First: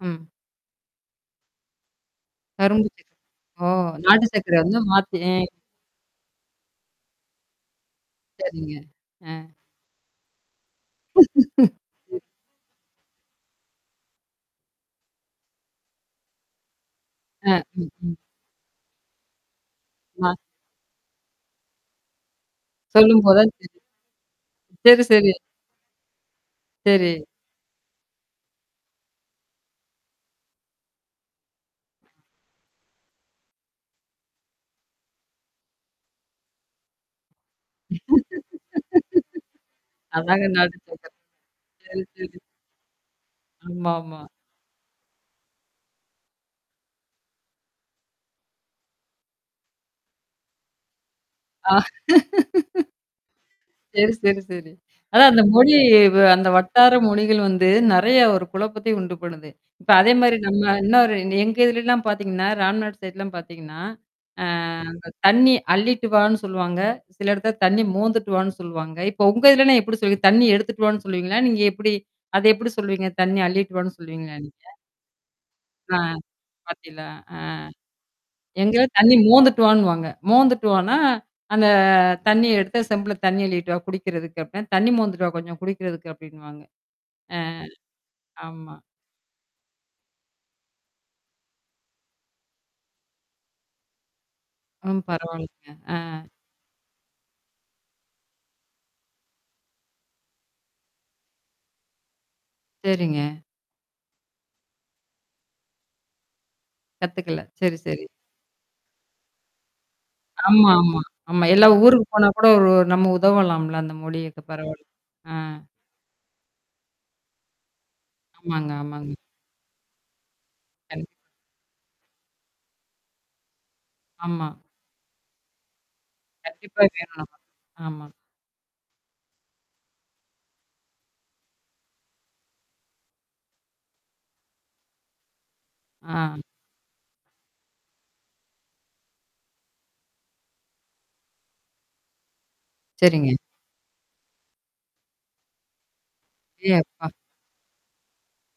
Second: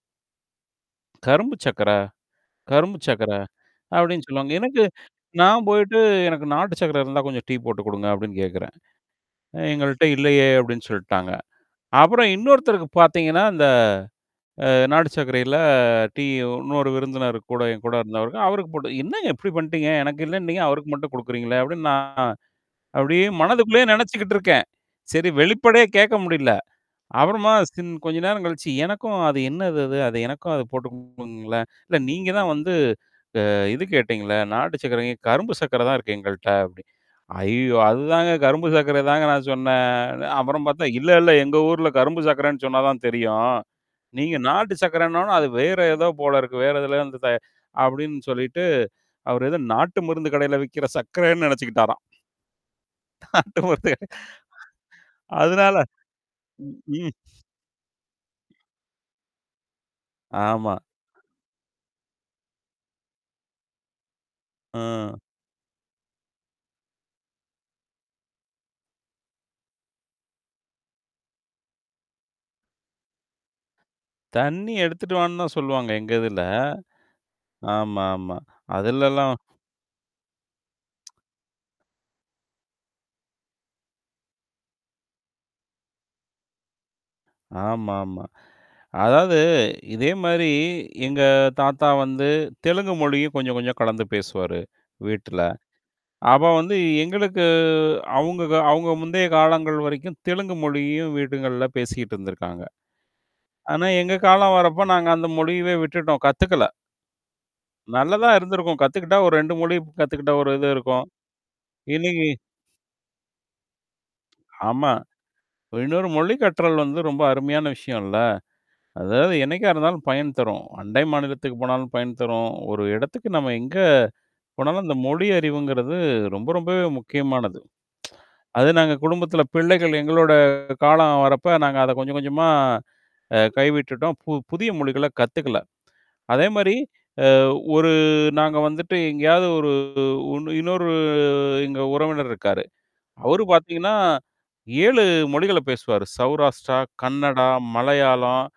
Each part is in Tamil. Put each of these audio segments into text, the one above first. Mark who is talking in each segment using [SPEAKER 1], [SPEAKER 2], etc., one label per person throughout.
[SPEAKER 1] ம்.
[SPEAKER 2] கரும்பு சக்கர கரும்பு
[SPEAKER 1] கரும்பச்சாரு.
[SPEAKER 2] சக்கர.
[SPEAKER 1] ஓ!
[SPEAKER 2] அப்பிடின்னு
[SPEAKER 1] நாட்டு
[SPEAKER 2] சொல்லுவாங்க.
[SPEAKER 1] சர்க்கரை வந்து
[SPEAKER 2] எனக்கு
[SPEAKER 1] மாத்தி. அ.
[SPEAKER 2] நான் போயிட்டு எனக்கு நாட்டு சர்க்கர இருந்தா கொஞ்சம் டீ போட்டு குடுங்க அப்பிடின்னு கேக்குறேன்.
[SPEAKER 1] சரிங்க. அ.
[SPEAKER 2] எங்கள்ட்ட இல்லையே! அப்பிடின்னு சொல்ட்டாங்க. அப்புறம் இன்னொருத்தருக்கு பார்த்தீங்கன்னா, இந்த அ நாடு சர்க்கரையில டீ இன்னொரு விருந்தினரு கூட
[SPEAKER 1] அ.
[SPEAKER 2] என்
[SPEAKER 1] ம்,
[SPEAKER 2] கூட
[SPEAKER 1] ம்.
[SPEAKER 2] இருந்தவருக்கு. அவருக்கு போட்டு என்னங்க இப்டி பண்ணிட்டீங்க? எனக்கு
[SPEAKER 1] ஆ.
[SPEAKER 2] இல்லன்னு நீங்க அவருக்கு மட்டும் குடுக்குறீங்களேன்! அப்பிடின்னு நான் அப்படியே
[SPEAKER 1] சொல்லும்போது தான் தெரியுது.
[SPEAKER 2] மனதுக்குள்ளயே நெனச்சுக்கிட்டுருக்கேன்.
[SPEAKER 1] சரி,
[SPEAKER 2] சரி
[SPEAKER 1] சரி.
[SPEAKER 2] வெளிப்படையா கேட்க முடியல.
[SPEAKER 1] சரி.
[SPEAKER 2] அப்புறமா சின் கொஞ்ச நேரம் கழிச்சு. எனக்கும் அது என்னது அது? அத எனக்கும் அது போட்டு குடுங்களேன்? இல்ல நீங்க தான் வந்து அ இது கேட்டீங்களே! நாட்டு சர்க்கர ஏன் கரும்பு சர்க்கர தான் இருக்கு எங்கள்ட்ட அப்படின்னு. ஐயோ! அதுதாங்க கரும்பு சர்க்கர தாங்க நான் சொன்னேன்.
[SPEAKER 1] அதாங்க
[SPEAKER 2] அப்புறம்
[SPEAKER 1] நாட்டு
[SPEAKER 2] பார்த்தேன் இல்ல,
[SPEAKER 1] சர்க்கர.
[SPEAKER 2] இல்ல எங்க ஊர்ல
[SPEAKER 1] சரி,
[SPEAKER 2] கரும்பு
[SPEAKER 1] சரி.
[SPEAKER 2] சர்க்கரன்னு சொன்னா தான் தெரியும்.
[SPEAKER 1] ஆமா, ஆமா.
[SPEAKER 2] நீங்க நாட்டு சர்க்கரன்னோனா, அது வேற ஏதோ போலருக்கு. வேற எதுலயோ இருந்து தயா-அப்பிடின்னு சொல்லிட்டு அவர் எத நாட்டு மருந்து கடையில விக்கிற சர்க்கரன்னு
[SPEAKER 1] ஆ.
[SPEAKER 2] நெனச்சுக்கிட்டாராம். நாட்டு மருந்து கட
[SPEAKER 1] சரி, சரி, சரி. அதான் அந்த
[SPEAKER 2] அதுனால
[SPEAKER 1] மொழி வ அந்த
[SPEAKER 2] ம்,
[SPEAKER 1] வட்டார
[SPEAKER 2] ம்.
[SPEAKER 1] மொழிகள் வந்து நெறைய ஒரு குழப்பத்தை உண்டு பண்ணுது. இப்ப அதேமாரி நம்ம
[SPEAKER 2] ஆமா.
[SPEAKER 1] இன்ன ஒரு எங்க இதல எல்லாம் பார்த்தீங்கன்னா, ராம்நாடு் சைட்லாம் பார்த்தீங்கன்னா, அ அந்த
[SPEAKER 2] ஆ.
[SPEAKER 1] தண்ணீ அள்ளிட்டுவான்னு சொல்லுவாங்க. சில இடத்தல தண்ணீ மோந்துட்டுவான்னு சொல்லுவாங்க. இப்ப உங்க இதிலலாம் எப்பிடி சொல்லு தண்ணீ எடுத்துட்டுவான்னு சொல்லுவீங்களா? நீங்க எப்பிடி? அத எப்பிடி சொல்வீங்க? தண்ணீி அள்ளிட்டுவான்னு சொல்லுவீங்களா நீங்க?
[SPEAKER 2] தண்ணீ எடுத்துட்டுவான்னு தான் சொல்லுவாங்க
[SPEAKER 1] ஆ.
[SPEAKER 2] எங்க இதுல.
[SPEAKER 1] பத்தீகளா அ.
[SPEAKER 2] ஆமா, ஆமா.
[SPEAKER 1] எங்காவது தண்ணீ
[SPEAKER 2] அதலல்லாம்.
[SPEAKER 1] மோந்துட்டுவான்னுவாங்க. மோந்துட்டுவானா, அந்த தண்ணீ எடுத்து செம்பில தண்ணீ அள்ளிட்டுவா! குடிக்கிறதுக்கு அப்புட்னா. தண்ணீ மோந்துட்டுவா கொஞ்சம் குடிக்கிறதுக்கு அப்பிடின்னுவாங்க. அ.
[SPEAKER 2] ஆமா, ஆமா.
[SPEAKER 1] ஆமா.
[SPEAKER 2] அதாவது இதேமாரி எங்க தாத்தா வந்து தெலுங்கு மொழியும் கொஞ்சம் கொஞ்சம் கலந்து பேசுவாரு
[SPEAKER 1] ம்.
[SPEAKER 2] வீட்ல.
[SPEAKER 1] பரவால்லங்க. ஆ.
[SPEAKER 2] அப்ப வந்து எங்களுக்கு அவுங்க அவுங்க முந்தைய காலங்கள் வரைக்கும் தெலுங்கு மொழியும் வீடுங்கள்ல பேசிக்கிட்டு இருந்திருக்காங்க.
[SPEAKER 1] சரிங்க.
[SPEAKER 2] ஆனா, எங்க காலம் வரப்ப, நாங்க அந்த மொழியவே விட்டுட்டோம். கத்துக்கல.
[SPEAKER 1] கத்துக்கல. சரி, சரி.
[SPEAKER 2] நல்லதான் இருந்திருக்கும். கத்துக்கிட்டா ஒரு 2 மொழி கத்துக்கிட்ட ஒரு இது
[SPEAKER 1] ஆமா, ஆமா,
[SPEAKER 2] இருக்கும்.
[SPEAKER 1] ஆமா. எல்லா ஊருக்கு
[SPEAKER 2] இன்னக்கி
[SPEAKER 1] போனா கூட ஒரு நம்ம உதவலாம்ல, அந்த மொழியக்க பரவால்ல.
[SPEAKER 2] ஆமா.
[SPEAKER 1] ஆ.
[SPEAKER 2] இன்னொரு மொழிக் கற்றல் வந்து ரொம்ப அருமையான விஷயம் இல்ல.
[SPEAKER 1] ஆமாங்க, ஆமாங்க.
[SPEAKER 2] அதாவது என்னைக்கா இருந்தாலும் பயன் தரும். அண்டை
[SPEAKER 1] கண்
[SPEAKER 2] மாநிலத்துக்கு போனாலும் பயன் தரும். ஒரு இடத்துக்கு நம்ம எங்க
[SPEAKER 1] ஆமா.
[SPEAKER 2] போனாலும் இந்த மொழி அறிவுங்கிறது ரொம்ப,
[SPEAKER 1] கண்டிப்பா
[SPEAKER 2] ரொம்பவே
[SPEAKER 1] வேணும்.
[SPEAKER 2] முக்கியமானது.
[SPEAKER 1] ஆமா, ஆமா.
[SPEAKER 2] அது நாங்க குடும்பத்தில பிள்ளைகள் எங்களோட காலம் வரப்ப நாங்க அத கொஞ்சம் கொஞ்சமா அ கை விட்டுட்டோம். பு புதிய மொழிகள கத்துக்கல.
[SPEAKER 1] ஆ.
[SPEAKER 2] அதேமாரி அ ஒரு நாங்க வந்துட்டு எங்கேயாவது ஒரு உன் இன்னொரு எங்க உறவினர் இருக்காரு.
[SPEAKER 1] சரிங்க.
[SPEAKER 2] அவரு பார்த்தீங்கன்னா, 7 மொழிகள பேசுவாரு.
[SPEAKER 1] ஏ
[SPEAKER 2] சௌராஷ்டிரா,
[SPEAKER 1] அப்பா!
[SPEAKER 2] கன்னடா, மலையாளம்.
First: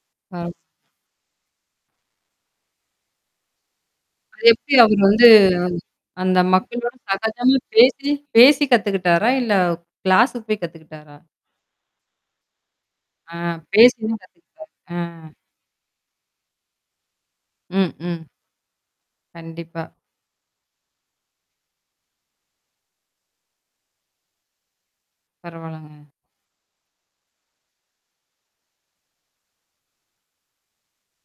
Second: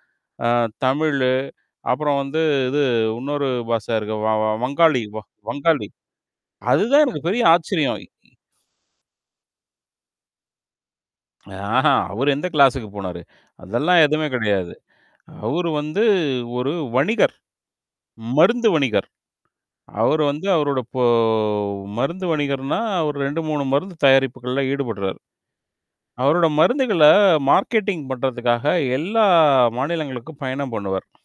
[SPEAKER 2] ஆ
[SPEAKER 1] [unintelligible]
[SPEAKER 2] தமிழு அப்புறம் வந்து இது இன்னொரு பாஷ இருக்கு. வ
[SPEAKER 1] அது எப்பிடி அவரு
[SPEAKER 2] வங்காளி வ
[SPEAKER 1] வந்து
[SPEAKER 2] வங்காளி.
[SPEAKER 1] அ அந்த மக்களோட
[SPEAKER 2] அதுதான் எனக்கு பெரிய
[SPEAKER 1] சகஜமா
[SPEAKER 2] ஆச்சரியம்.
[SPEAKER 1] பேசி, பேசி கத்துக்கிட்டாரா! இல்ல கிளாஸ்க்கு போய் கத்துக்கிட்டாரா?
[SPEAKER 2] ஆஹா! அவரு எந்த கிளாஸ்க்கு போனாரு.
[SPEAKER 1] ஆ
[SPEAKER 2] அதெல்லாம்
[SPEAKER 1] பேசுதான்
[SPEAKER 2] எதுவுமே
[SPEAKER 1] கத்துக்கிட்டாரு
[SPEAKER 2] கிடையாது.
[SPEAKER 1] ஆ.
[SPEAKER 2] அவரு வந்து ஒரு வணிகர்.
[SPEAKER 1] ம், ம்.
[SPEAKER 2] மருந்து வணிகர்.
[SPEAKER 1] கண்டிப்பா.
[SPEAKER 2] அவரு வந்து அவரோட பொ மருந்து வணிகர்னா, அவர் 2, 3 மருந்து தயாரிப்புகள்ல ஈடுபடுறார்.
[SPEAKER 1] பரவால்லங்க.
[SPEAKER 2] அவரோட மருந்துகள மார்க்கெட்டிங் பண்றதுக்காக எல்லா மாநிலங்களுக்கும் பயணம் பண்ணுவார்.